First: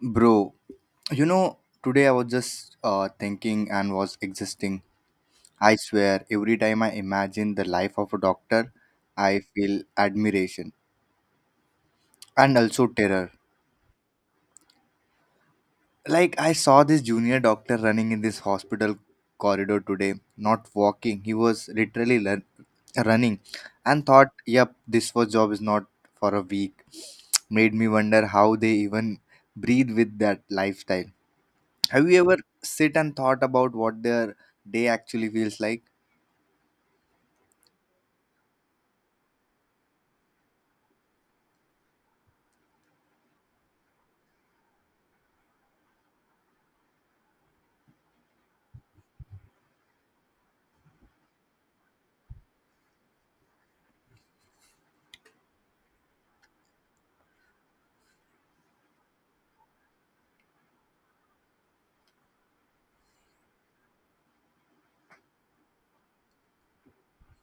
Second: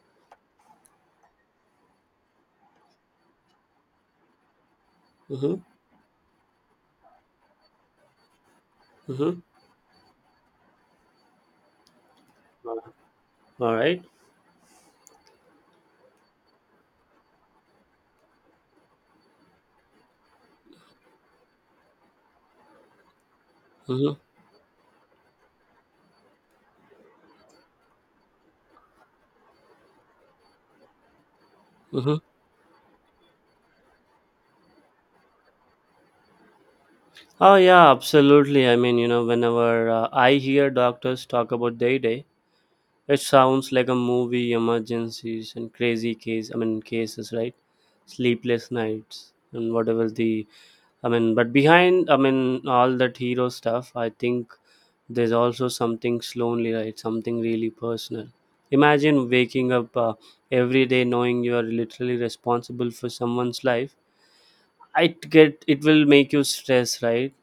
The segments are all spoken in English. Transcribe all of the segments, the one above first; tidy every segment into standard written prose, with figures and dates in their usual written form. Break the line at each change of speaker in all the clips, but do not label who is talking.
Bro, you know, today I was just thinking and was existing.
Mhm,
I swear, every time I imagine the life of a doctor, I
mhm.
feel admiration and also terror.
All right.
Like, I saw this junior doctor running in this hospital corridor today, not walking. He was literally running and
Mhm,
thought, yep, this was job is not for a week. Made me wonder how they even breathe with that lifestyle. Have
mhm.
you ever sit and thought about what their day actually feels like?
Oh yeah, absolutely. I mean, you know, whenever I hear doctors talk about day, it sounds like a movie, emergencies and crazy case. I mean, cases, right? Sleepless nights and whatever the. I mean, but behind, I mean, all that hero stuff, I think there's also something lonely, right? Something really personal. Imagine waking up every day knowing you are literally responsible for someone's life. I get it will make you stress, right?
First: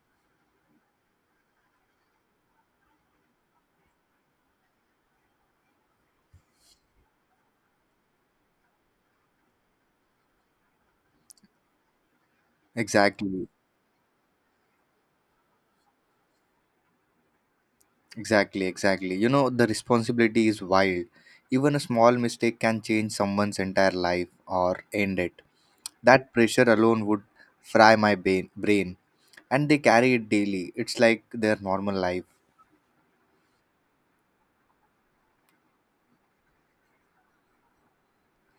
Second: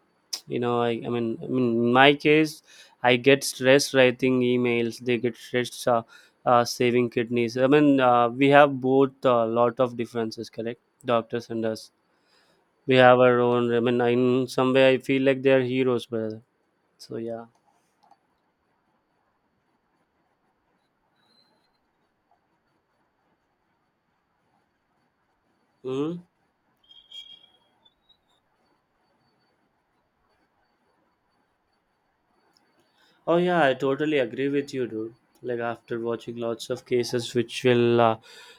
You know, I mean, in my case, I get stressed writing emails. They get stressed saving kidneys. I mean, we have both a lot of differences, correct? Doctors and us. We have our
Exactly,
own. I mean, in some way, I feel like they are heroes, brother. So yeah.
exactly, exactly. The responsibility is wild. Even a small mistake can change someone's entire life or end it.
Hmm.
That pressure alone would fry my brain, and they carry it daily. It's like their normal life.
Oh yeah, I totally agree with you, dude. Like after watching lots of cases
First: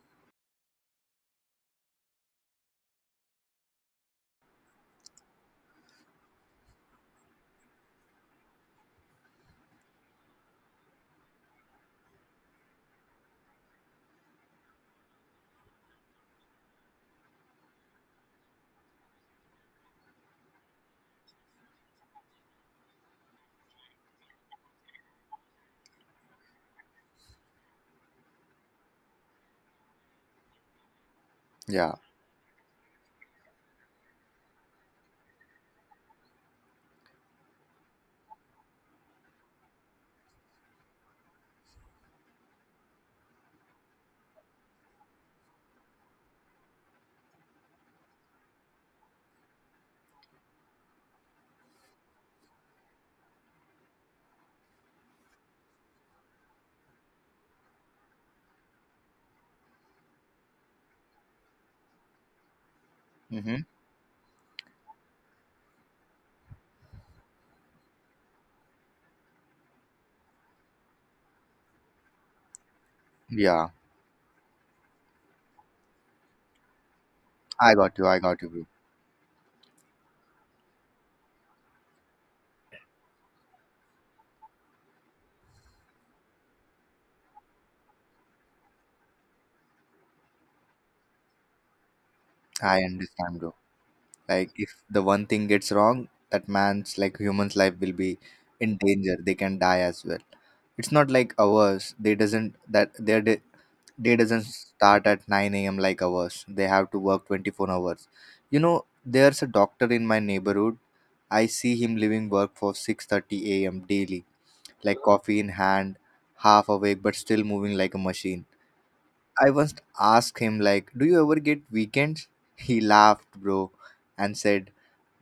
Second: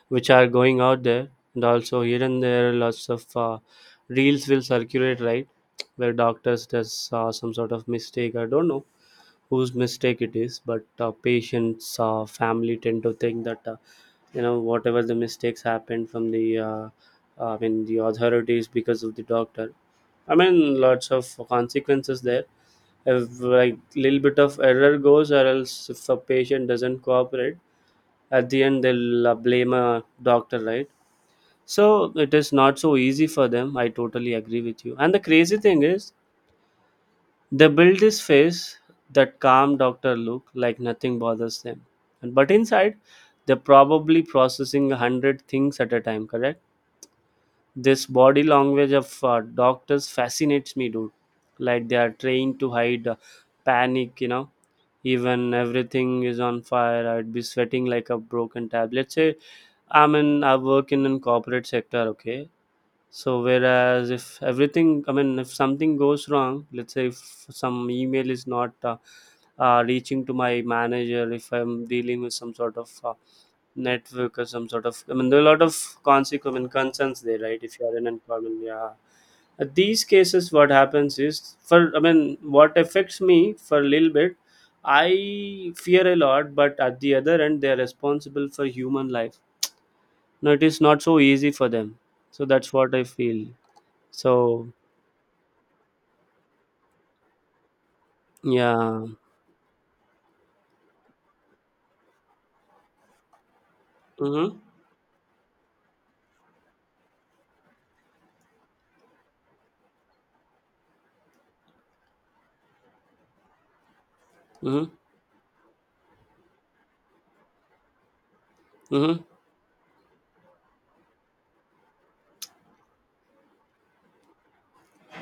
which are going out there, and also here and there, lots of reels will circulate, right? Where doctors does some sort of mistake. I don't know whose mistake it is, but patients, family tend to think that you know whatever the mistakes happened from the, I mean the authorities because of the doctor. I mean, lots of consequences there if like little bit of error goes, or else if a patient doesn't cooperate, at the end they'll blame a doctor, right?
Yeah.
So it is not so easy for them. I totally agree with you. And the crazy thing is they build this face, that calm doctor look, like nothing bothers them. But inside they're probably processing a hundred things at a time, correct? This body language of doctors fascinates me, dude. Like they are trained to hide panic, you know, even everything is on fire. I'd be sweating like a broken tab, let's say. I work in a corporate sector, okay? So
Mm-hmm.
whereas if everything, I mean, if something goes wrong, let's say if some email is not reaching to my manager, if I'm dealing with some sort of
Yeah.
network or some sort of, I mean, there are a lot of consequence I mean, concerns there, right?
I
If you
got
are
you.
in
I got you,
employment,
bro.
yeah. These cases what happens is, for, I mean, what affects me, for a little bit I fear a lot, but at the other end they are responsible for human life. No, it is not so easy for them. So that's
I
what I
understand,
feel.
bro. Like,
So
if the one thing gets wrong, that man's like human's life will be in
yeah.
danger. They can die as well. It's not like ours. They doesn't that their day doesn't
Mm-hmm,
start at 9 a.m. like ours. They have to work 24 hours. There's a doctor in my neighborhood. I see him leaving work for 6:30 a.m. daily,
mm-hmm,
like coffee in hand, half awake but still moving like a machine.
mm-hmm.
I once asked him like, "Do you ever get weekends?" He laughed, bro, and said,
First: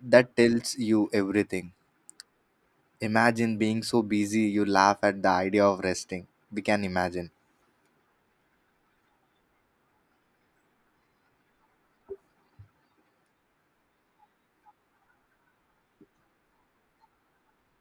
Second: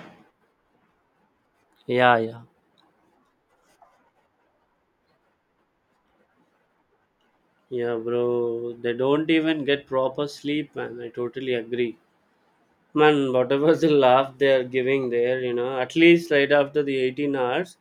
"That tells you everything."
Yeah, yeah,
Imagine being so busy you laugh at the idea of resting. We can imagine.
yeah, bro, they don't even get proper sleep, man, I totally agree. Man, whatever the laugh they are giving there, you know, at least right after the 18 hours,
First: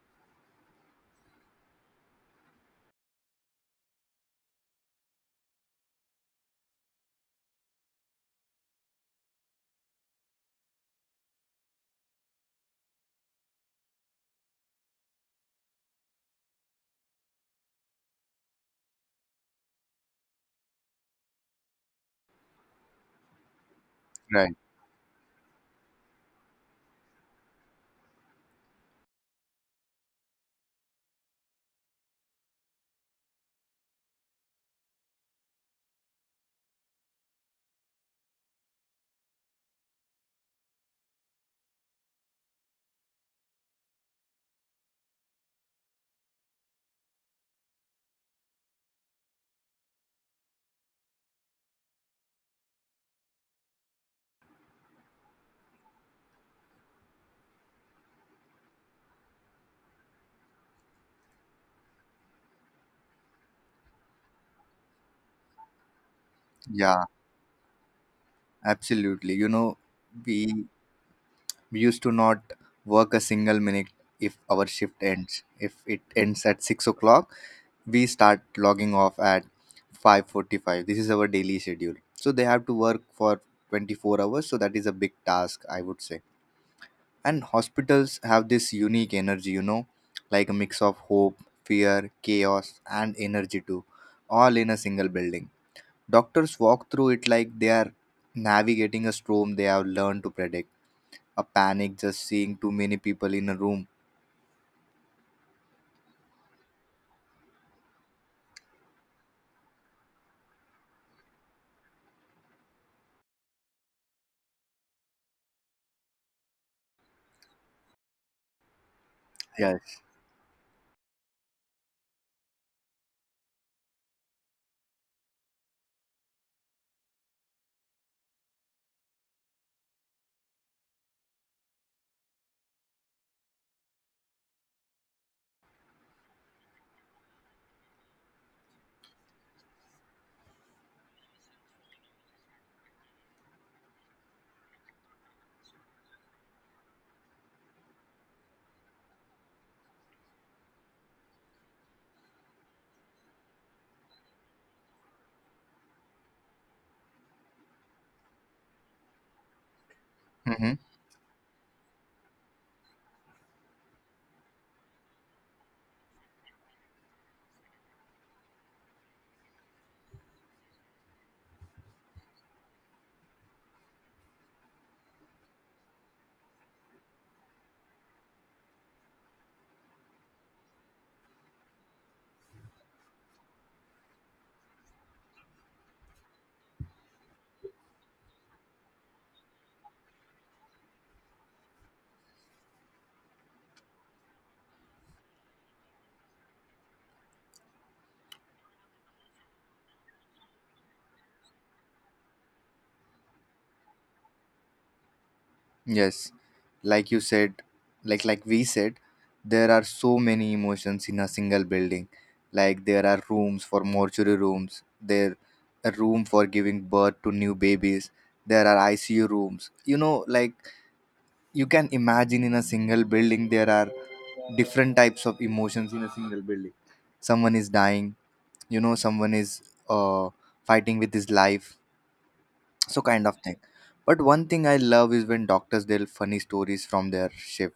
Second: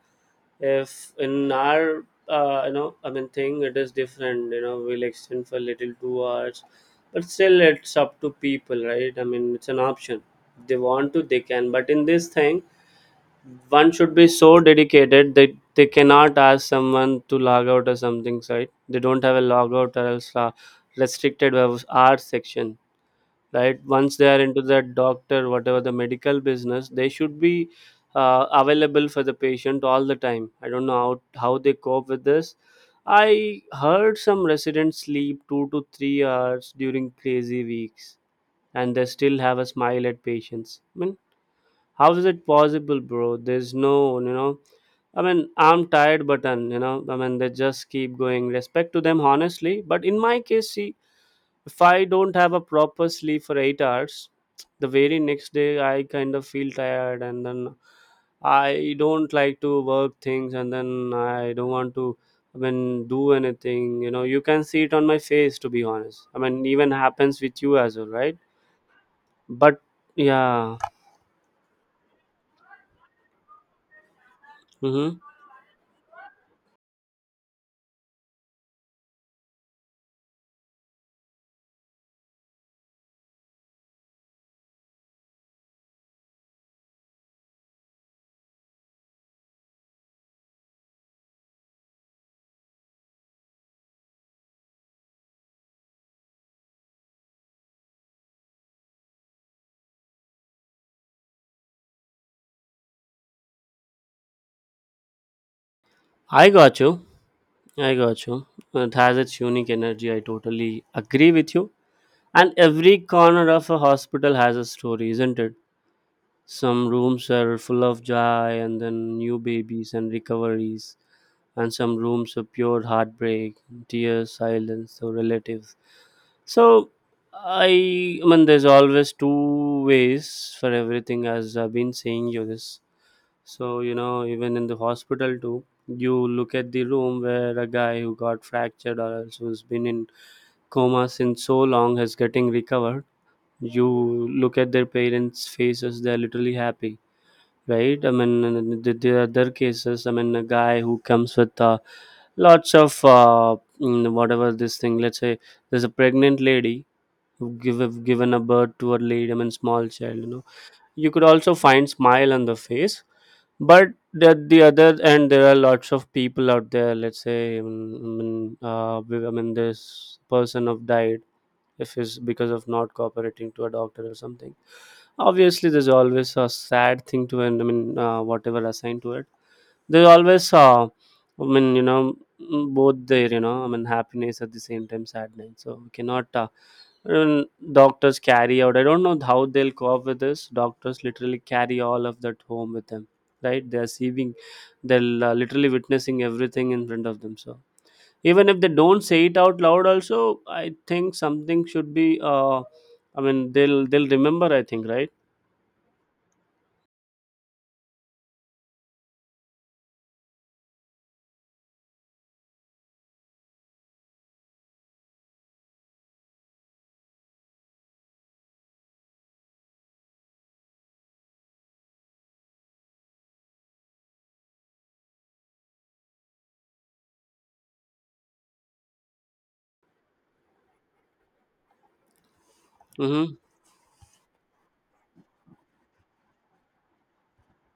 if in our, you know, I mean, thing, it is different, you know, we'll extend for little 2 hours, but still it's up to people, right? I mean, it's an option. If they want to, they can. But in this thing, one should be so dedicated that they cannot ask someone to log out or something, right? They don't have a log out, or else restricted hours section, right? Once they are into that doctor, whatever the medical business, they should be available for the patient all the time. I don't know how they cope with this. I heard some residents sleep 2 to 3 hours during crazy weeks and they still have a smile at patients. I mean, how is it possible, bro? There's no, you know, I mean, I'm tired, but you know, I mean, they just keep going. Respect to them, honestly. But in my case, see, if I don't have a proper sleep for 8 hours, the very next day I kind of feel tired, and then I don't like to work things, and then I don't want to, I mean, do anything, you know? You can see it on my face, to be honest. I mean, even
Yeah,
happens with you as well, right?
absolutely.
But
We
yeah.
we used to not work a single minute if our shift
Hmm.
ends. If it ends at 6 o'clock, we start logging off at 5:45. This is our daily schedule. So they have to work for 24 hours. So that is a big task, I would say. And hospitals have this unique energy, like a mix of hope, fear, chaos, and energy too, all in a single building. Doctors walk through it like they are navigating a storm they have learned to predict, a panic just seeing too many people in a room.
I got you, I got you. It has its unique energy, I totally agree with you. And every corner of a hospital has a story, isn't it? Some rooms are full of joy and then new babies
Yes.
and recoveries, and some rooms are pure heartbreak, tears, silence, or relatives. So i i mean, there's always two ways for everything, as I've been saying you this. So you know, even in the hospital too, you look at the room where a guy who got fractured or else who's been in coma since so long is getting recovered, you look at their parents faces, they're literally happy, right? I mean, and then the other cases, I mean, a guy who comes with lots of whatever this thing, let's say there's a pregnant lady who have given a birth to a lady, I mean, small child, you know.
Hmm.
You could also find smile on the face, but at the other end, there are lots of people out there, let's say, I mean, uh, I mean, this person have died. If it's because of not cooperating to a doctor or something, obviously there's always a sad thing to end. I mean, whatever assigned to it, there's always, I mean, you know, both there, you know, I mean, happiness at the same time sadness. So we cannot, um, doctors carry out, I don't know how they'll cope with this. Doctors literally carry all of that home with them, right? They're seeing, they'll literally witnessing everything in front of them. So even if they don't say it out loud also, I think something should be, I mean, they'll remember, I think, right?
Yes. Like you said, like we said, there are so many emotions in a single building. Like there are rooms for mortuary rooms, there a room for giving birth to new babies, there are ICU rooms. Like you can imagine in a single building there are different types of emotions in a single building. Someone is dying, you know someone is uh, fighting with his life, so kind of
Mm-hmm.
thing. But one thing I love is when doctors tell funny stories from their shift,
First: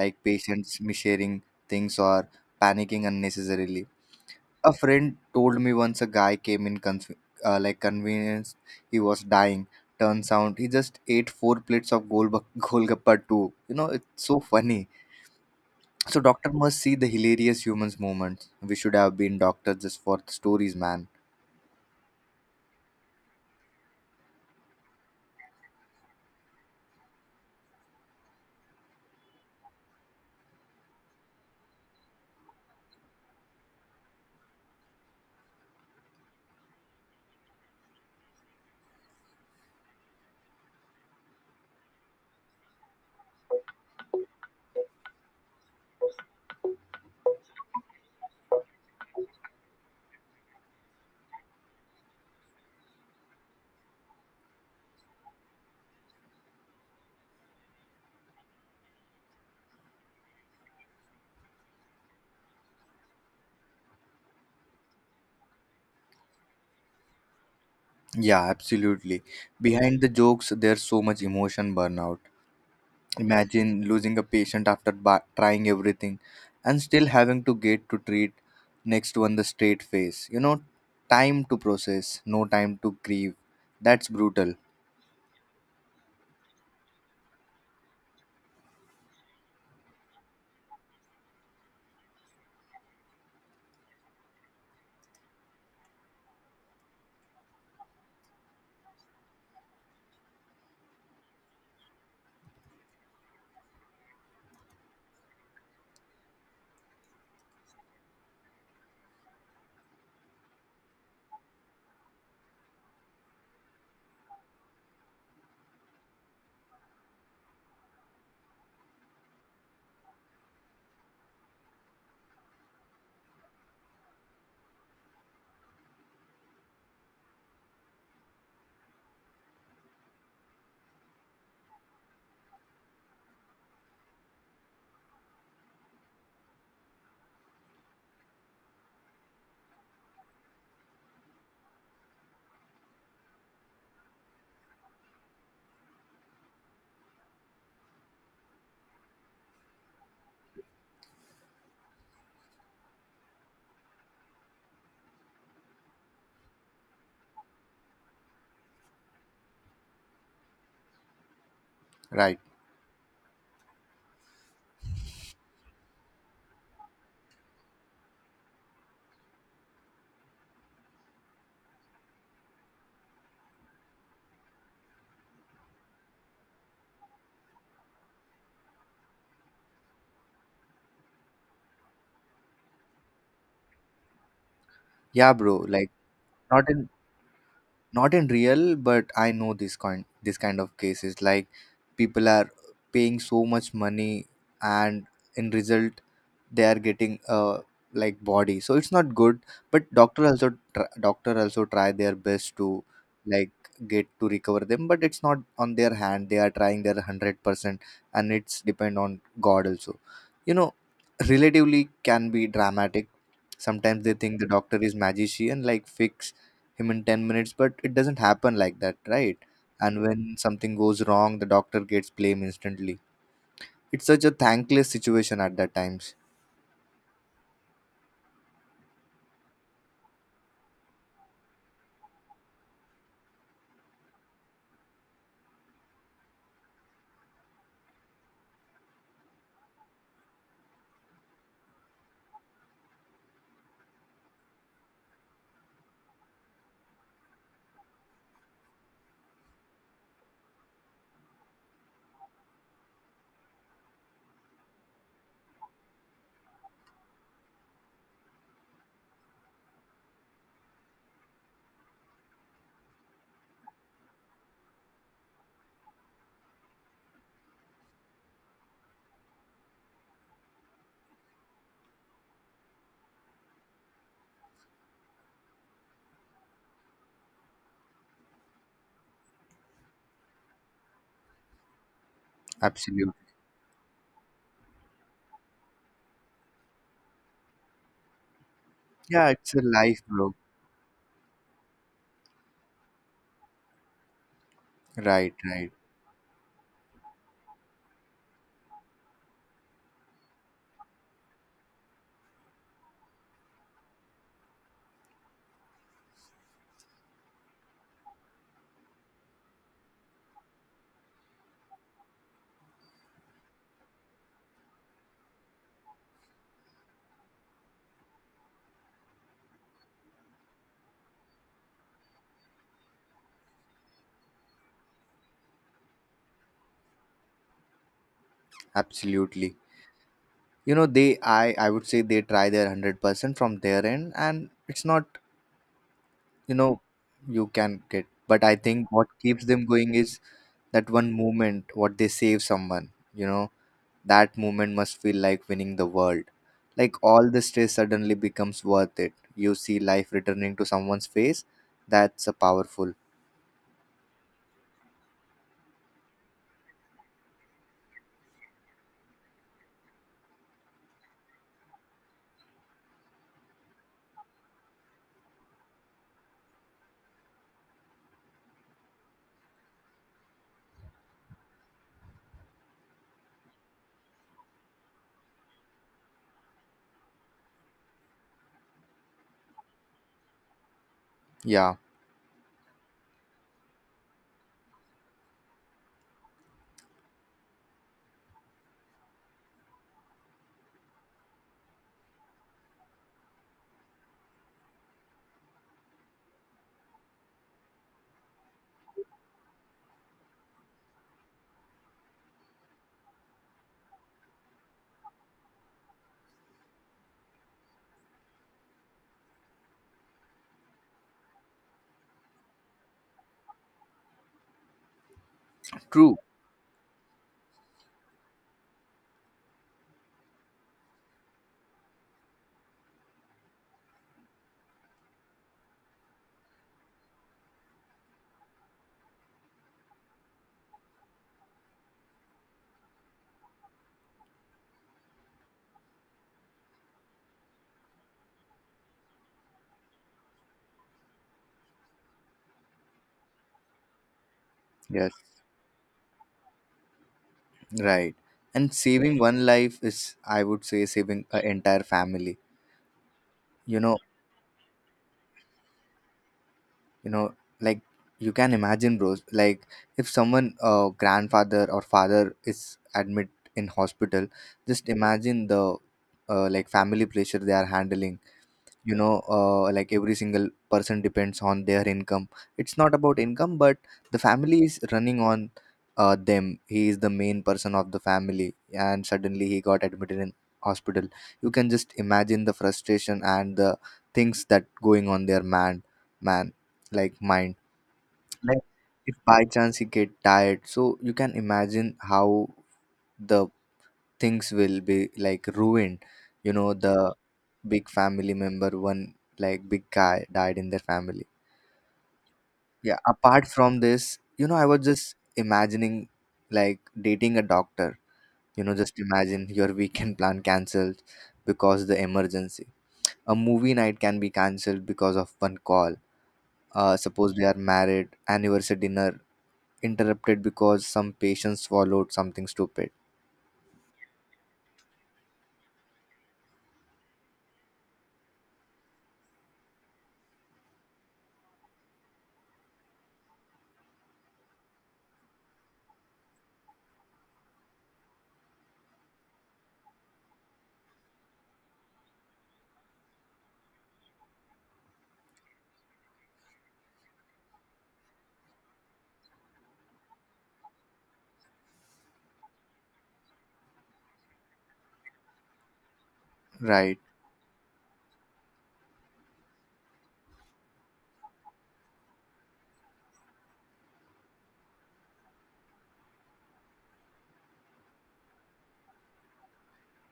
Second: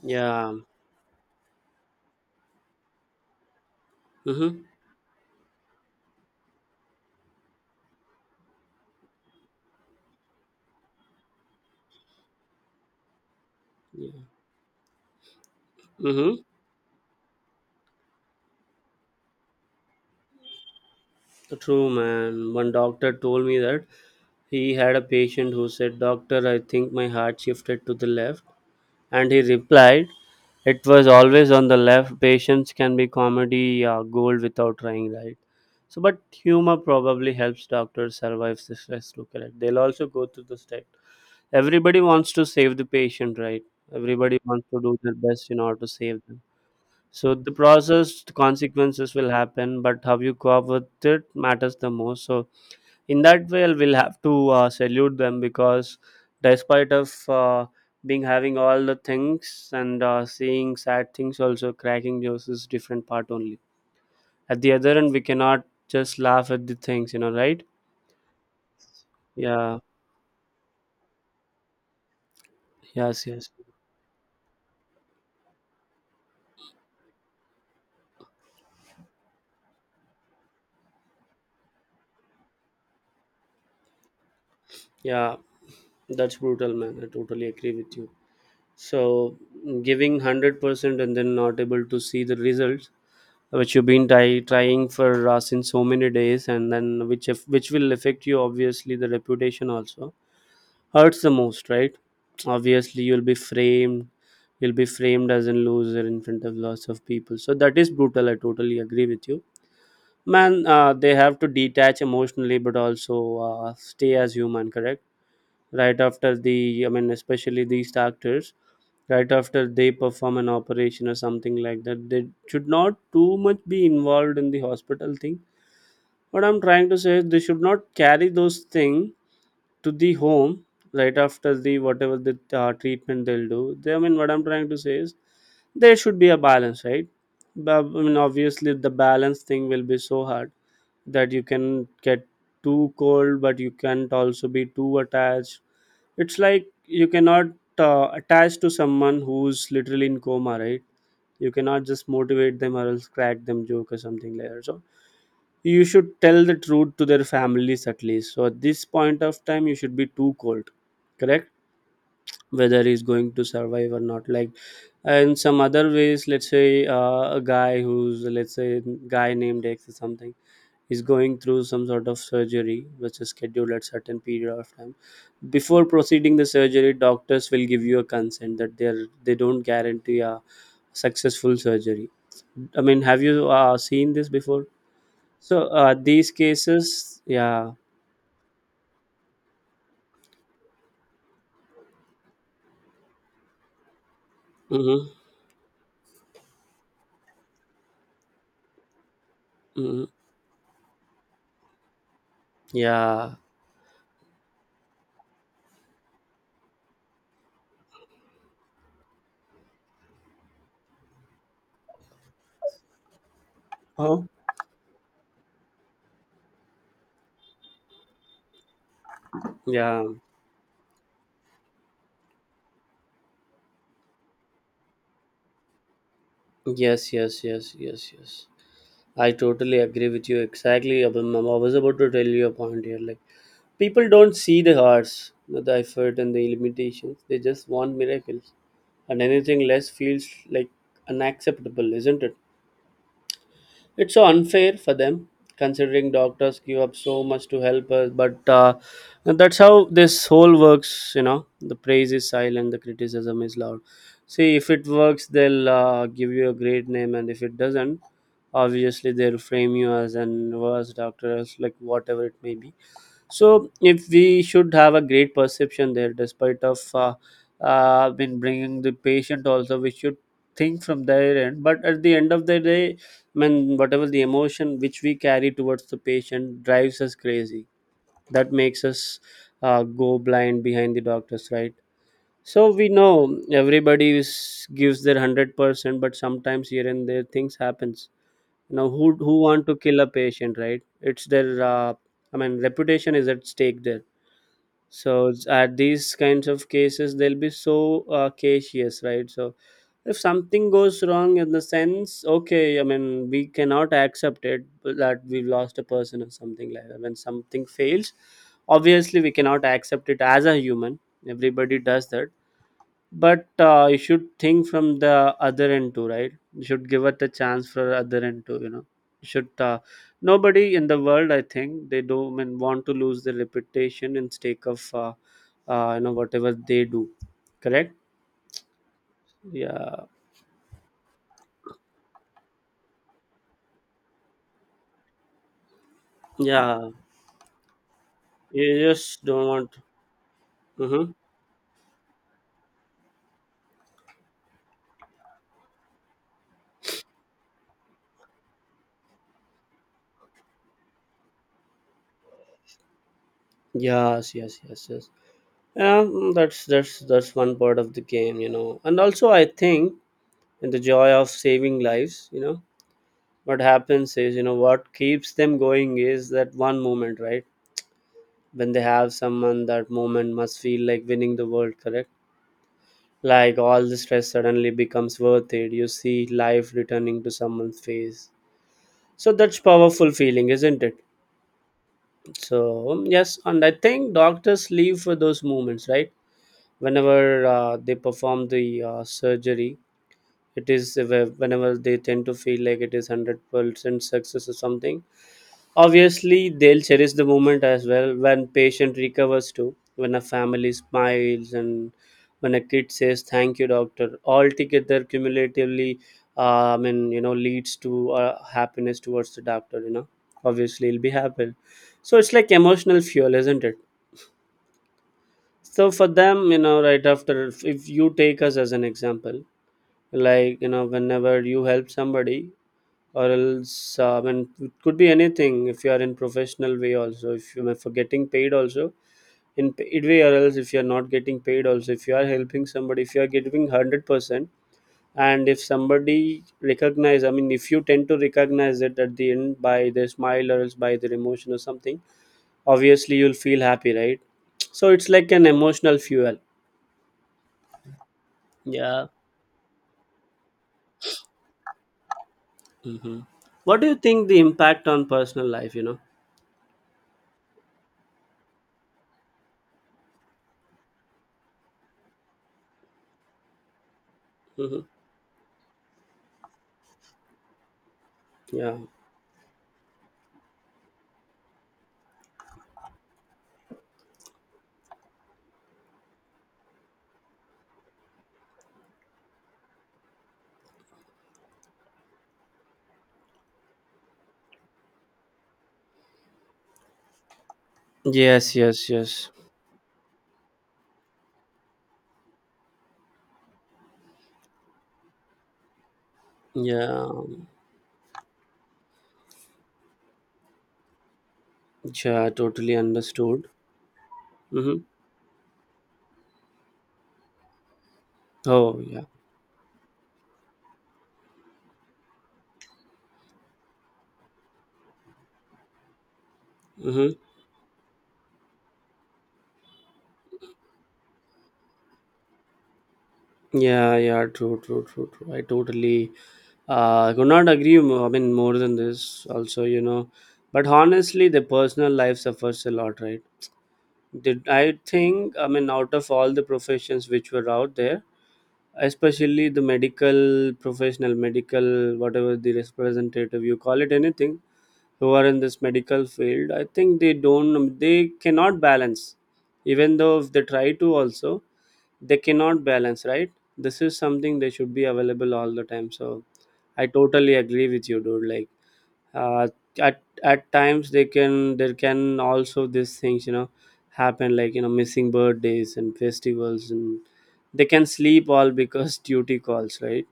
like
Yeah.
patients mishearing things or panicking unnecessarily.
Mm-hmm.
A friend told me once a guy came in like convenience. He was dying. Turns out he just ate four plates of golgappa too.
Yeah.
It's so funny. So
Mm-hmm.
doctor must see the hilarious humans moments. We should have been doctors just for the stories, man.
True, man. One doctor told me that he had a patient who said, doctor, I think my heart shifted to the left, and he replied, it was always on the left. Patients can be comedy gold without trying, right? So but humor probably helps doctors survive the stress. Look at it, they'll also go through the step. Everybody wants to save the patient, right? Everybody wants to do their best in order to save them. So the process, the consequences will happen, but how you cope with it matters the most. So in that way we'll have to salute them, because despite of being having all the things and seeing sad things, also cracking jokes is different part only. At the other end we cannot just laugh at the things, you know, right?
Yeah, absolutely.
Yeah,
Behind the jokes, there's so much emotion burnout.
yes, yes,
Imagine losing a patient after trying everything and still having to get to treat next one the straight face. Time to process, no time to grieve. That's brutal,
yeah, that's brutal, man, I totally agree with you. So giving 100% and then not able to see the results which you've been trying for, since so many days, and then which if, which will affect you, obviously the reputation also hurts the most, right? Obviously you'll be framed as a loser in front of lots of people. So that is brutal. I totally agree with you, man. They have to detach emotionally, but also stay as human, correct? Right after the, I mean, especially these actors, right after they perform an operation or something like that, they should not too much be involved in the hospital thing. What I'm trying to say is they should not carry those things to the home right after the, whatever the treatment they'll do. They, I mean, what I'm trying to say is there should be a balance, right? But, I mean, obviously, the balance thing will be so hard that you can get too cold, but you can't also be too attached. It's like you cannot attach to someone who's literally in coma, right? You cannot just motivate them or else crack them joke or something like that. So you should tell the truth to their families at least. So at this point of time, you should be too cold, correct?
right?
Whether he's going to survive or not. Like, and some other ways, let's say a guy who's let's say guy named X or something is going through some sort of surgery which is scheduled at certain period of time. Before proceeding the surgery, doctors will give you a consent that they don't guarantee a successful surgery. I mean, have you seen this before?
Yeah, bro.
So
Like,
these
not in
cases, yeah.
not in real but I know this kind of cases, like people are paying so much money and
Hmm,
in result they are getting like body, so it's not good. But
hmm.
doctor also try their best to,
Yeah.
like, get to recover them, but it's not on their hand. They are trying their 100% and it's depend on god also. you know Relatively can be dramatic. Sometimes they
Huh?
think the doctor is magician, like fix him in 10 minutes, but it doesn't happen like that, right? And
Yeah.
when something goes wrong the doctor gets blame instantly. It's such a thankless situation at that times.
Yes, yes, yes, yes, yes. I totally agree with you exactly. Abhim, I was about to tell you a point here. Like, people don't see the hearts, the effort, and the limitations. They just want miracles, and anything less feels like unacceptable, isn't it? It's so unfair for them, considering doctors give up so much to help us. But that's how this whole works. You know, the praise is silent, the criticism is loud. See, if it works, they'll give you a great name, and if it doesn't, obviously they'll frame you as an worse doctor, as like whatever it may be. So if we should have a great perception there, despite of been bringing the patient also, we should think from their end. But at the end of the day, I mean, whatever the emotion which we carry towards the patient drives us crazy. That makes us go blind behind the doctors, right? So we
Absolutely.
know everybody is, gives their 100%, but sometimes here and there things happens. You know who
Yeah,
who
it's a
want to kill
life,
a
bro.
patient, right? It's their I mean reputation is at stake there so
Right, right.
at these kinds of cases, they'll be so cautious, right? So if something goes wrong in the sense, okay, I mean, we cannot accept it that we've lost a person or something like that. When something fails, obviously we cannot accept it as a human. Everybody does that but you should think from the other end too, right? You should give it a chance for other end too, you know, you should nobody in the world I think they don't, I mean, want to lose their reputation in stake of you know, whatever they do. Correct.
Absolutely.
Yeah,
You know, they, I would say they try their 100% from their end, and it's not, you know
yeah,
you can get, but I
you
think what
just
keeps
don't
them
want.
going is that one
Mm-hmm.
moment what they save someone. you know That moment must feel like winning the world. Like all the stress suddenly becomes worth it. You see life returning to someone's face. That's a powerful.
Yes, yes, yes, yes, yeah, that's one part of the game, you know, and also I think in the joy of saving lives, you know, what happens is, you know, what keeps them going is that one moment, right? When they have someone, that moment must feel like winning the world, correct? Like all the stress suddenly becomes worth it. You see life returning to someone's face. So that's powerful feeling, isn't it?
Yeah,
So yes, and I think doctors leave for those moments, right? Whenever they perform the surgery, it is whenever they tend to feel like it is 100% success or something. Obviously, they'll cherish the moment as well when patient recovers too, when a family smiles and when a kid says thank you, doctor. All together cumulatively, I mean, you know, leads to happiness towards the doctor. You know, obviously, he'll be happy. So it's like emotional fuel, isn't it? So for
true.
them, you know, right after, if you take us as an example, like you know, whenever you help somebody, or else when it could be anything, if you are in professional way also, if you are for getting paid also, in paid way, or else if you are not getting paid also, if you are helping somebody, if you are giving 100%, and if somebody recognize, I mean, if you tend to recognize it at the end by their smile or else by their emotion or something, obviously you'll feel happy, right? So it's
Yes,
like an emotional fuel.
right. And
Yeah.
saving one life is, I would say, saving an entire family.
Hmm.
You
What do you
know,
think the impact on personal life, you know?
you know, like you can imagine, bros. Like if someone, grandfather or father is admit in hospital,
Hmm.
just imagine the, like family pressure they are handling.
Yeah.
Like every single person depends on their income. It's not about income but the family is running on them. He is the main person of the family and suddenly he got admitted in hospital. You can just imagine the frustration and the things that going on their man man, like mind.
Yes,
Like
yes,
if
yes.
by chance he get tired, so you can imagine how the things will be like ruined. The
Yeah,
big family member one, like big guy died in their family.
yeah, I totally
Yeah, apart
understood.
from this, I was
Mm-hmm.
just imagining like dating a doctor. you know
Oh,
just
yeah.
imagine your weekend plan cancelled because the emergency. A movie night can be cancelled because of one call. uh,
Mm-hmm.
suppose they are married anniversary dinner interrupted because some patient swallowed something stupid.
Yeah, yeah, true, true, true, true. I totally could not agree more, I mean more than this also, you know. But honestly, the personal life suffers a lot, right? Did I think, I mean, out of all the professions which were out there, especially the medical professional, medical, whatever the representative you call it, anything, who are in this medical field, I think they don't, they cannot balance, even though if they try to also, they cannot balance, right? This is something they should be available all the time. So I
Right,
totally agree with you, dude. Like uh, at at times they can, there can also these things, you know, happen like, you know, missing birthdays and festivals, and they can sleep all because duty calls, right?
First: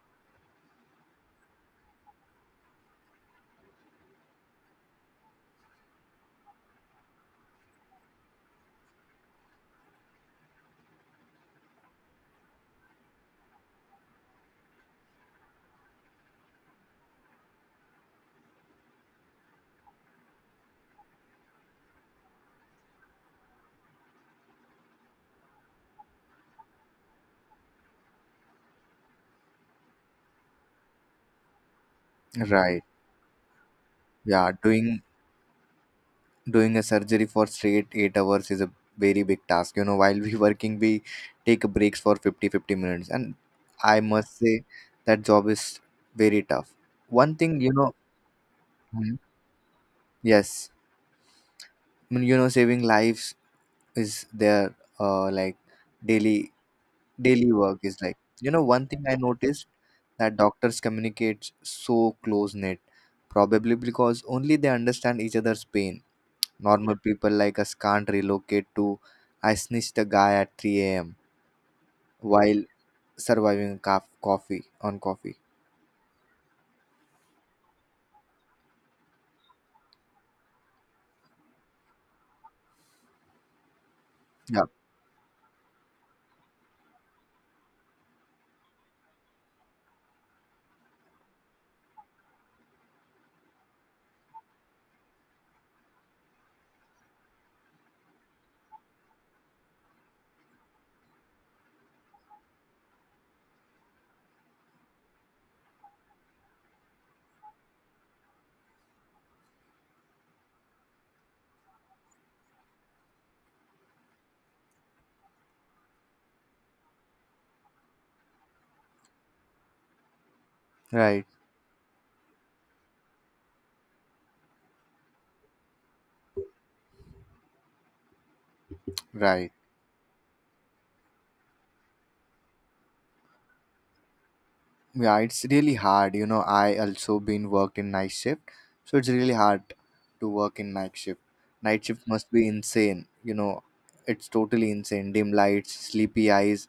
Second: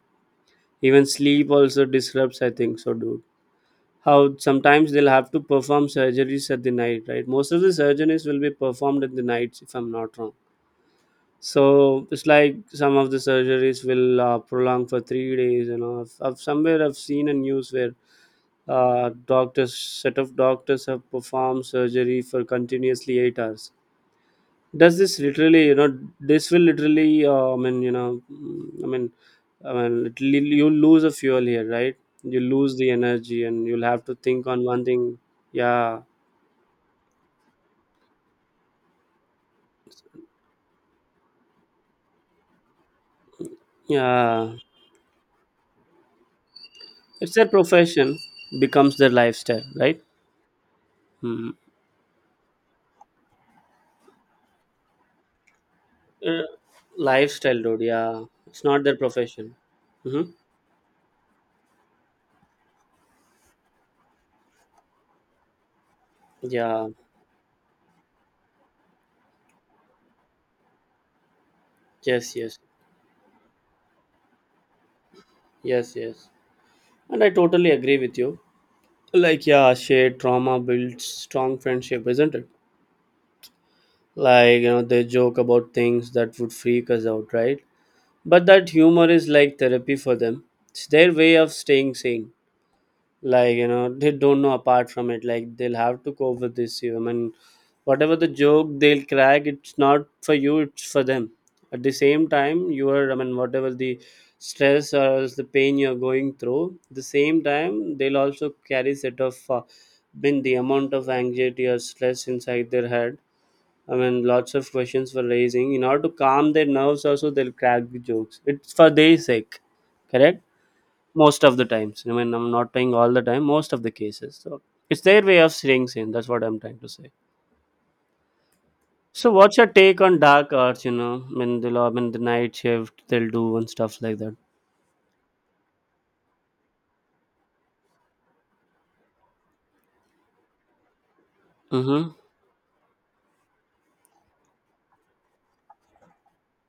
Even sleep also disrupts, I think so, dude. How sometimes they'll have to perform surgeries at the night, right? Most of the surgeries will be performed at the nights, if I'm not wrong. So it's like some of the surgeries will prolong for three days. You know, I've somewhere I've seen a news where doctors, set of doctors have performed surgery for continuously eight hours. Does this literally, you know, this will literally I mean, you know, I mean, I mean literally you lose a fuel here, right? You lose
right.
the energy and you'll have to think
Yeah,
on one
doing
thing. Yeah.
doing a surgery for straight 8 hours is a very big task. You know while we working we take breaks for 50-50 minutes and I must
Yeah,
say that job is very tough.
it's
One
their
thing.
profession becomes their
Mhm.
lifestyle, right?
Yes,
Hmm.
I mean, saving lives is their, like daily
uh,
daily
Lifestyle,
work
dude.
is like.
Yeah, it's not
One
their
thing I
profession.
noticed
Mm-hmm.
that doctors communicate so close knit, probably because only they understand each other's pain.
Yeah,
Normal people like us can't relocate to. I snitched the guy at 3 a.m.
yes, yes,
while surviving coffee on coffee.
yes. Yes, and I totally agree with you. Like yeah, shared trauma builds strong friendship, isn't it? Like
Yeah,
you know, they joke about things that would freak us out, right? But that humor is like therapy for them. It's their way of staying sane. Like you know, they don't know apart from it, like they'll have to cope with this serum, and whatever the joke they'll crack, it's not for you, it's for them. At the same time you are, I mean, whatever the stress or else the pain you're going through, the same time they'll also carry set of been the amount of anxiety or stress inside their head. I mean, lots of questions were raising. In order to calm their nerves, also they'll crack the jokes. It's for their sake, correct?
right,
Most of the times. I mean, I'm not saying all the time. Most of the cases. So it's their way of staying sane. That's what I'm trying to say. So
right.
what's your take on dark arts? You know, I mean, they'll, I mean the night shift they'll do and stuff like that.
Yeah, it's really hard. I also been worked in night shift, so it's really hard to work in night shift. Night shift
Mm-hmm.
must be insane. It's totally insane. Dim lights, sleepy eyes,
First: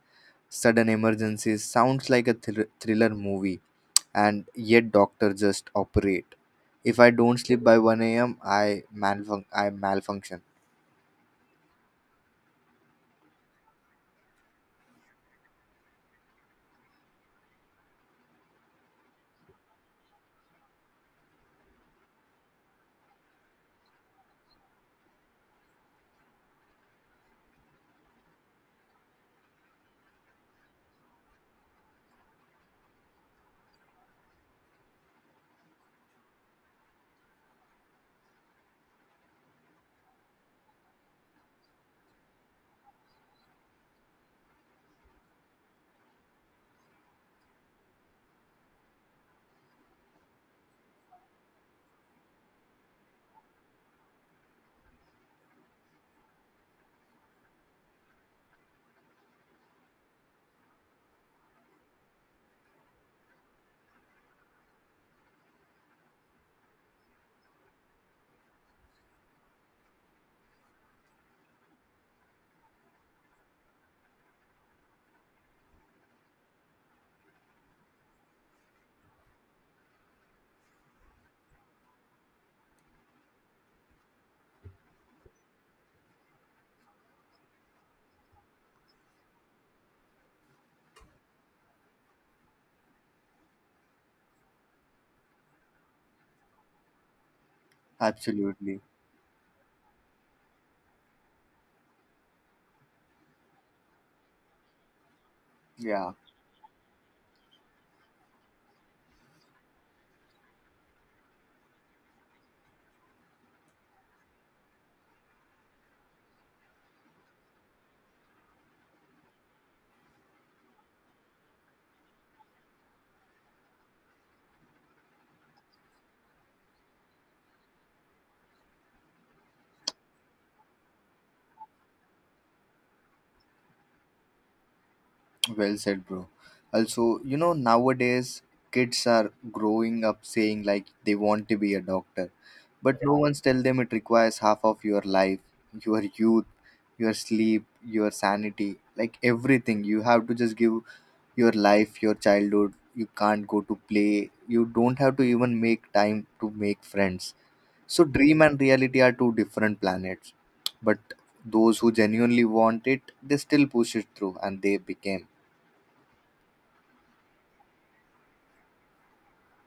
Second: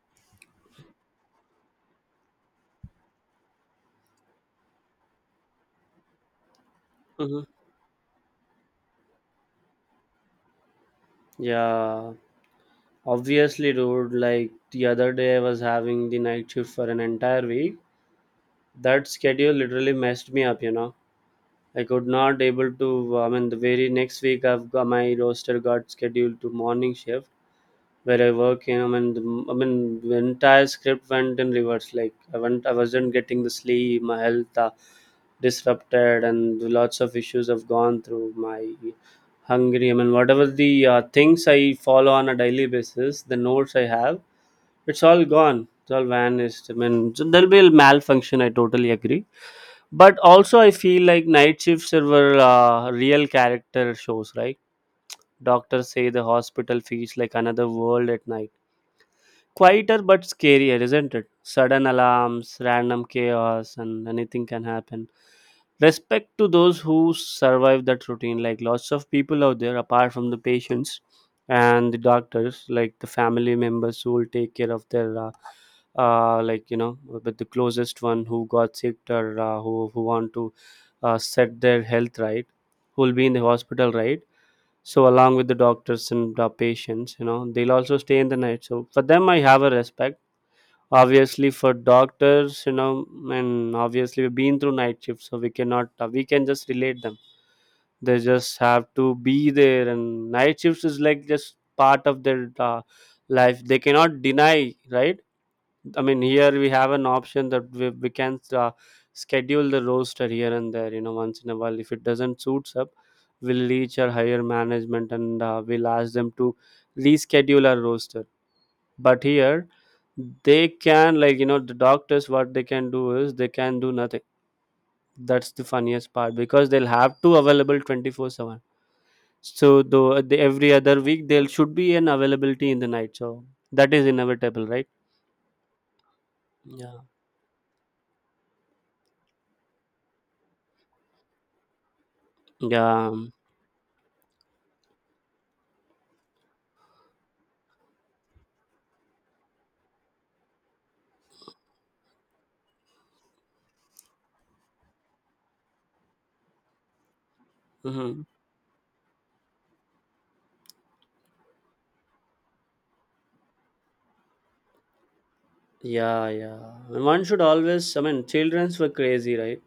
sudden emergencies. Sounds like a thriller movie and yet doctor, just operate. If I don't
Mm-hmm.
sleep by 1 a.m., I malfunction.
Yeah, obviously, dude. Like the other day, I was having the night shift for an entire week. That schedule literally messed me up. You know. I could not able to. I mean, the very next week, I've got my roster got scheduled to morning shift where I work. You know, I mean, the entire script went in reverse. Like I went, I wasn't getting the sleep. My health disrupted, and lots of issues I've gone through. My hungry. I mean, whatever the things I follow on a daily basis, the notes I have, it's all gone. It's all vanished. I mean, so there'll be a malfunction. I totally agree, but also, I feel like night shifts were real character shows, right? Doctors say the hospital feels like another world at night. Quieter but scarier, isn't it? Sudden alarms, random chaos, and anything can happen. Respect to those who survive that routine, like lots of people out there, apart from the patients and the doctors, like the family members who will take care of their like you know with the closest one who got sick or who want to set their health right, who will be in the hospital, right? So along with the doctors and the patients, you know, they'll also stay in the night, so for them I have a respect, obviously for doctors, you know. And obviously we've been through night shifts, so we cannot we can just relate them. They just
Absolutely.
have to be there, and night shifts is like just part of their life, they cannot deny, right? I
Yeah.
mean, here we have an option that we can schedule the roster here and there, you know, once in a while. If it doesn't suits up, we'll reach our higher management and we'll ask them to reschedule our roster. But here, they can, like, you know, the doctors, what they can do is they can do nothing. That's the funniest part because they'll have to available 24/7. So, though the, every other week, there should be an availability in the night. So, that is inevitable, right?
Well said, bro.
Yeah.
Also, nowadays kids are growing up saying like they want to be a doctor, but
Yeah.
no one's tell them it requires half of your life, your youth, your sleep, your sanity, like everything. You have to just give your life, your childhood. You can't go to play. You don't have to even make time to make friends. So,
Hmm.
dream and reality are two different planets, but those who genuinely want it, they still push it through and they became.
Yeah, yeah. And one should always, I mean, childrens were crazy, right?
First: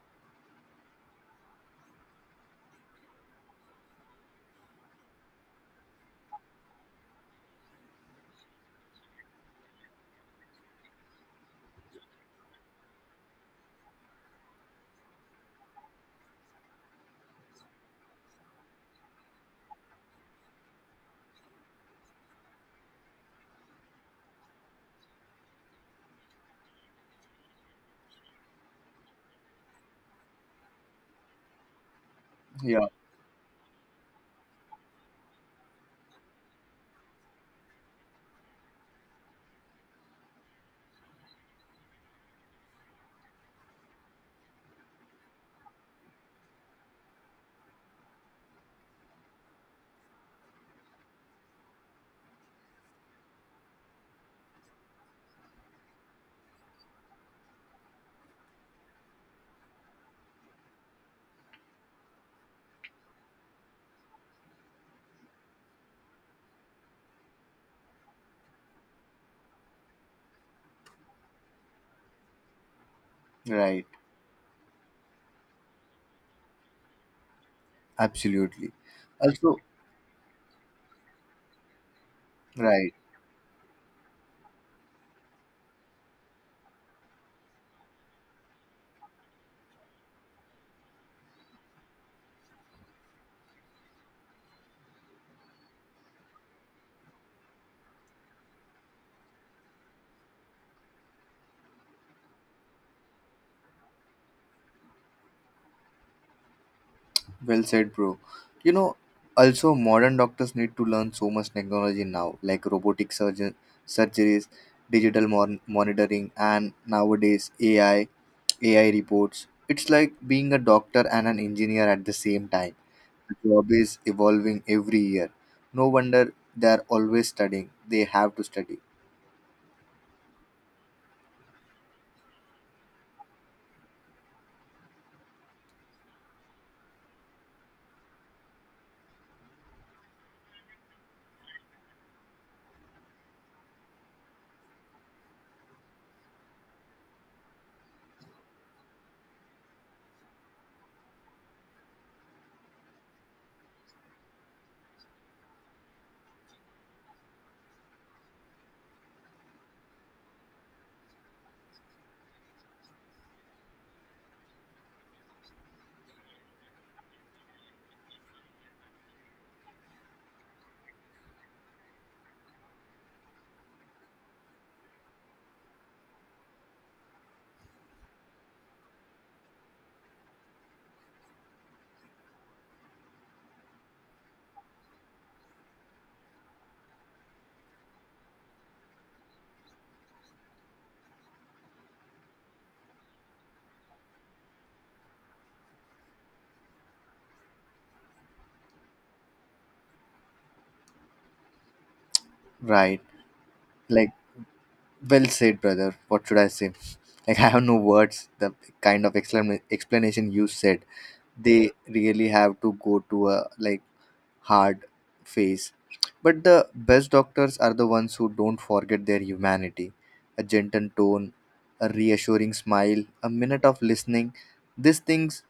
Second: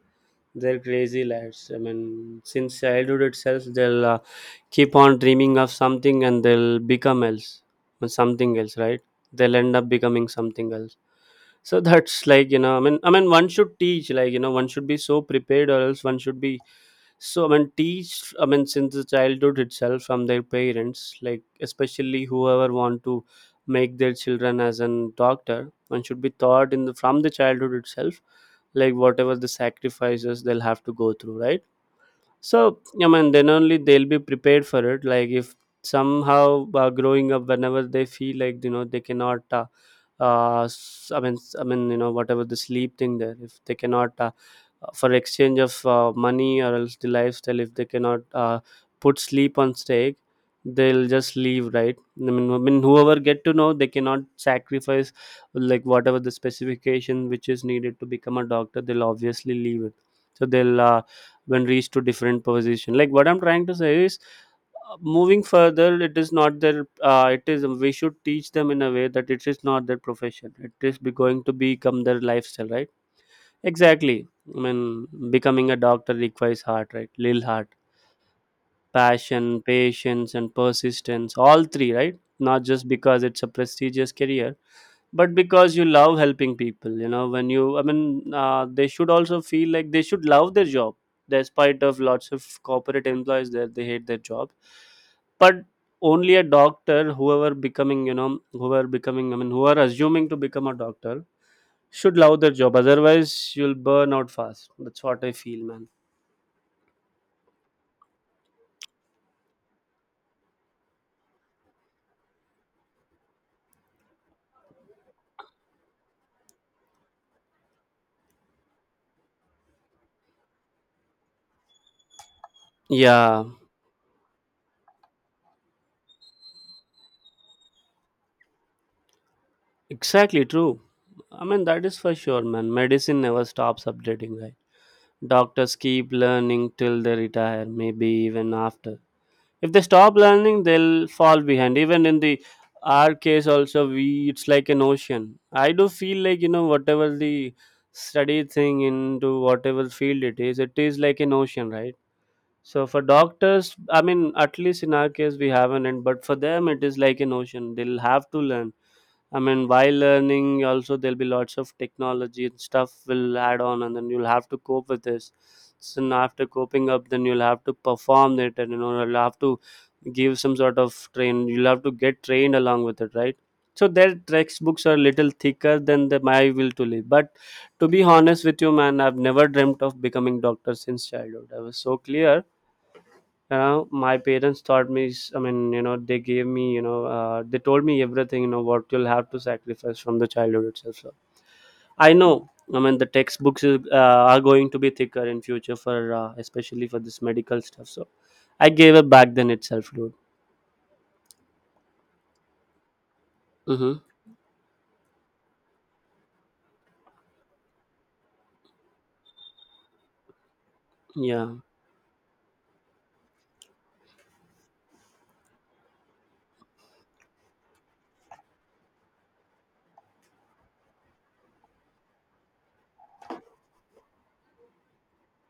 They're crazy lads. I mean, since childhood itself, they'll keep on dreaming of something and they'll become else, something else, right? They'll end up becoming something else. So that's like, you know, I mean, one should teach, like, you know, one should be so prepared or else one should be so, I mean, teach. I mean, since the childhood itself from their parents, like especially whoever want to make their children as an doctor, one should be taught in the from the childhood itself, like whatever the sacrifices they'll have to go through, right? So,
Yeah,
I mean, then only they'll be prepared for it. Like, if somehow growing up, whenever they feel like, you know, they cannot, I mean, I mean, you know, whatever the sleep thing there, if they cannot, for exchange of money or else the lifestyle, if they cannot put sleep on stake, they'll just leave, right? I mean, whoever get to know, they cannot sacrifice like whatever the specification which is needed to become a doctor, they'll obviously leave it. So they'll. When reached to different position, like what I'm trying to say is, moving further, it is not their it is, we should teach them in a way that it is not their profession, it is be going to become their lifestyle, right?
right.
Exactly. I mean, becoming a doctor requires heart, right? Little heart,
Absolutely.
passion,
Also,
patience and persistence, all three, right? Not just
right.
because it's a prestigious career, but because you love helping people. You know, when you, they should also feel like they should love their job, despite of lots of corporate employees that they hate their job. But only a doctor, whoever becoming, you know, whoever becoming, I mean, who are assuming to become a doctor, should love their job, otherwise you'll burn out fast. That's what I feel, man.
Well said, bro. You know, also, modern doctors need to learn so much technology now, like robotic surgeon surgeries, digital monitoring, and nowadays AI, AI reports. It's like being a doctor and an engineer at the same time. The
Yeah,
job is evolving every year. No wonder they're always studying. They have to study.
exactly, true. I mean, that is for sure, man. Medicine never stops updating, right? Doctors keep learning till they retire, maybe even after. If they stop learning, they'll fall behind. Even in the our case, also we, it's like an ocean. I do feel like, you know, whatever the study thing into whatever field it is like an ocean, right? So for doctors, I mean, at least in our case, we haven't. And but for them, it is like an ocean. They'll have to learn, I mean, while learning, also there'll be lots of technology and stuff will add on, and then you'll have to cope with this. So now after coping up, then you'll have to perform it, and you know you'll have to give some sort of train. You'll have to get trained along with it, right? So their textbooks are little thicker than the my will to live. But to be honest with you, man, I've never dreamt of becoming doctor since childhood. I was so clear. You know, my parents taught me I mean, you know, they gave me, you know, they told me everything, you know, what you'll have to sacrifice from the childhood itself. So I know. I mean, the textbooks is, are going to be thicker in future for especially for this medical stuff. So I gave up back then itself, dude.
Right.
Mm-hmm.
Like, well said, brother. What should I say? Like, I have no words. The kind of explanation you said,
Yeah.
they really have to go to a, like, hard phase. But the best doctors are the ones who don't forget their humanity. A gentle tone, a reassuring smile, a minute of listening. These things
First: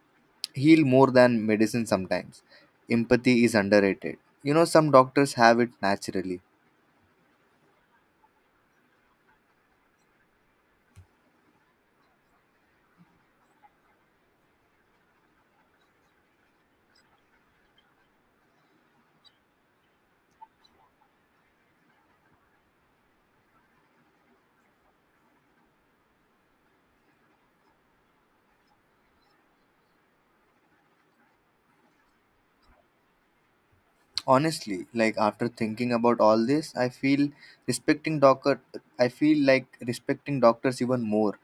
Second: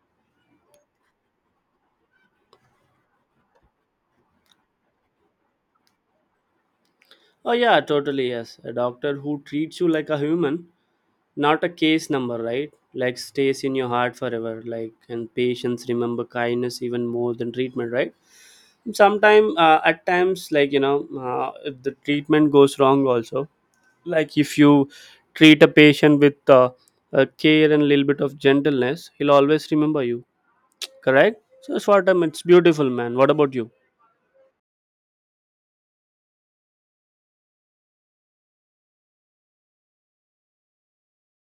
heal more than medicine sometimes. Empathy is underrated. Some doctors have it naturally.
Oh yeah, totally, yes. A doctor who treats you like a human, not a case number, right? Like, stays in your heart forever. Like, and patients remember kindness even more than treatment, right? Sometime, at times, like, you know, if the treatment goes wrong also, like if you treat a patient with care and a little bit of gentleness, he'll always remember you. Correct. So it's what I'm, it's beautiful, man. What about you?
Honestly, like after thinking about all this, I feel respecting doctor I feel like respecting doctors even more.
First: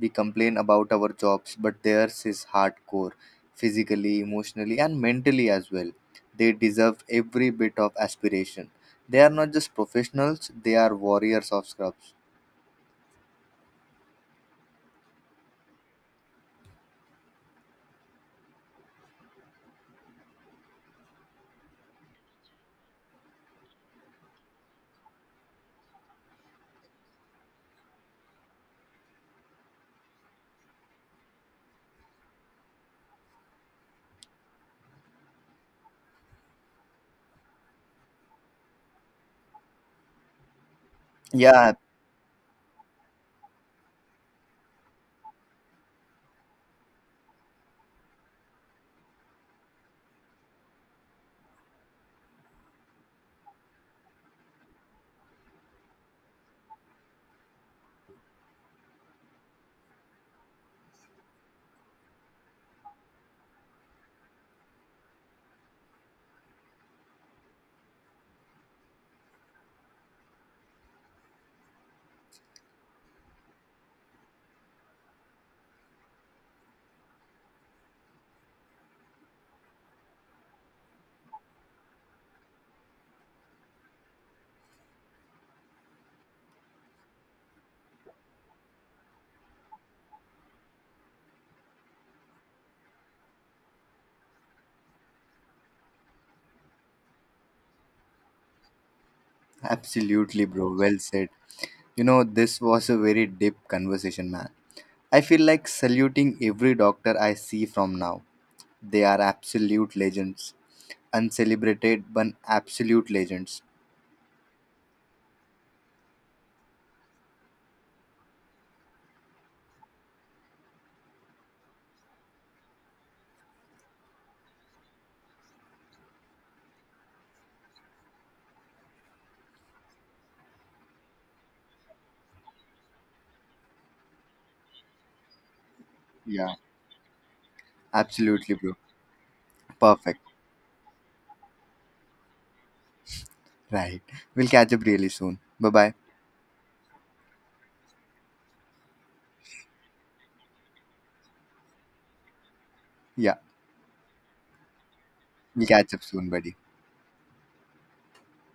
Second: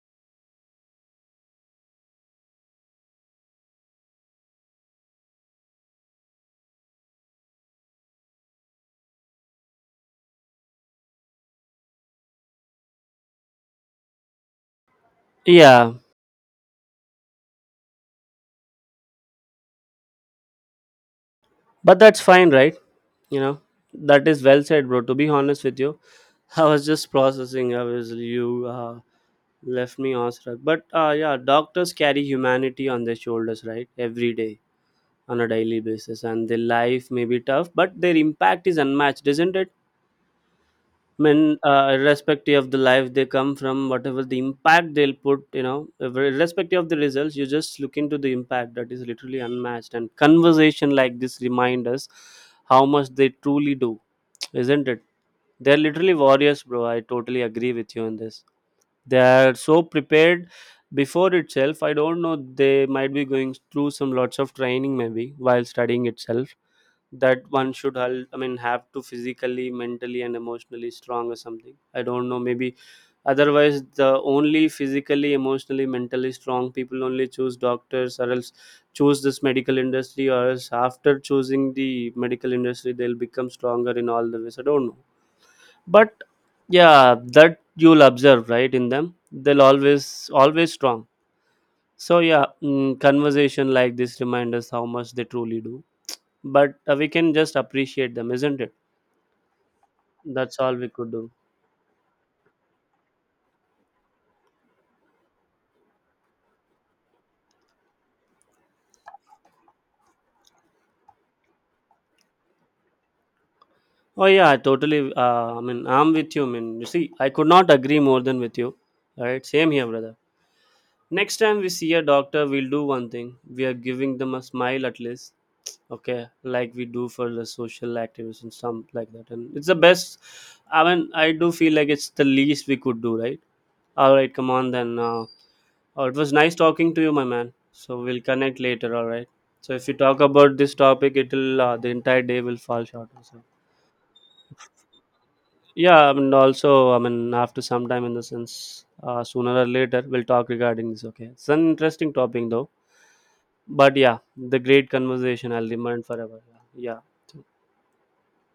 We complain about our jobs, but theirs is hardcore, physically, emotionally, and mentally as well. They deserve every bit of aspiration. They are not just professionals, they are warriors of scrubs.
Yeah, but that's fine, right? You know, that is well said, bro. To be honest with you, I was just processing, I was you, left me awestruck. But yeah, doctors carry humanity on their shoulders, right? Every day, on a daily basis. And their life may be tough, but their impact is unmatched, isn't it? I mean,
Yeah,
irrespective of the life they come from, whatever the impact they'll put, you know, if- irrespective of the results, you just look into the impact, that is literally unmatched. And conversation like this remind us how much they truly do, isn't it? They're literally warriors, bro. I totally agree with you on this. They are so prepared before itself. I don't know. They might be going through some lots of training maybe while studying itself, that one should I mean have to physically, mentally and emotionally strong or something, I don't know, maybe. Otherwise the only physically, emotionally, mentally strong people only choose doctors, or else choose this medical industry, or else after choosing the medical industry they'll become stronger in all the ways, I don't know. But yeah, that you'll observe, right, in them, they'll always, always strong. So yeah, conversation like this remind us how much they truly do. But we can just appreciate them, isn't it?
absolutely,
That's
bro.
all we
Well
could
said.
do.
This was a very deep conversation, man. I feel like saluting every doctor I see from now. They are absolute legends. Uncelebrated, but absolute legends.
Oh yeah, I totally, I mean, I'm with you. I mean, you see, I could not agree more than with you. All right, same here, brother. Next time we see a doctor, we'll do one thing, we are giving them a smile at least. Okay, like we do for the social activism, some like that, and it's the best. I mean, I do feel like it's the least we could do, right? All right, come on then. Oh, it was
Yeah,
nice talking to you, my man. So we'll
absolutely,
connect
bro.
later, all right? So if you
Perfect.
talk about this topic, it'll, the entire day will fall short, so.
Right. We'll catch up really soon. Bye bye.
Yeah, I mean, also, I mean, after some time, in the sense, sooner or later we'll talk regarding this, okay? It's an interesting topic though.
Yeah,
But yeah, the great conversation,
we'll
I'll
catch up
remind
soon,
forever.
buddy.
Yeah. Yeah, so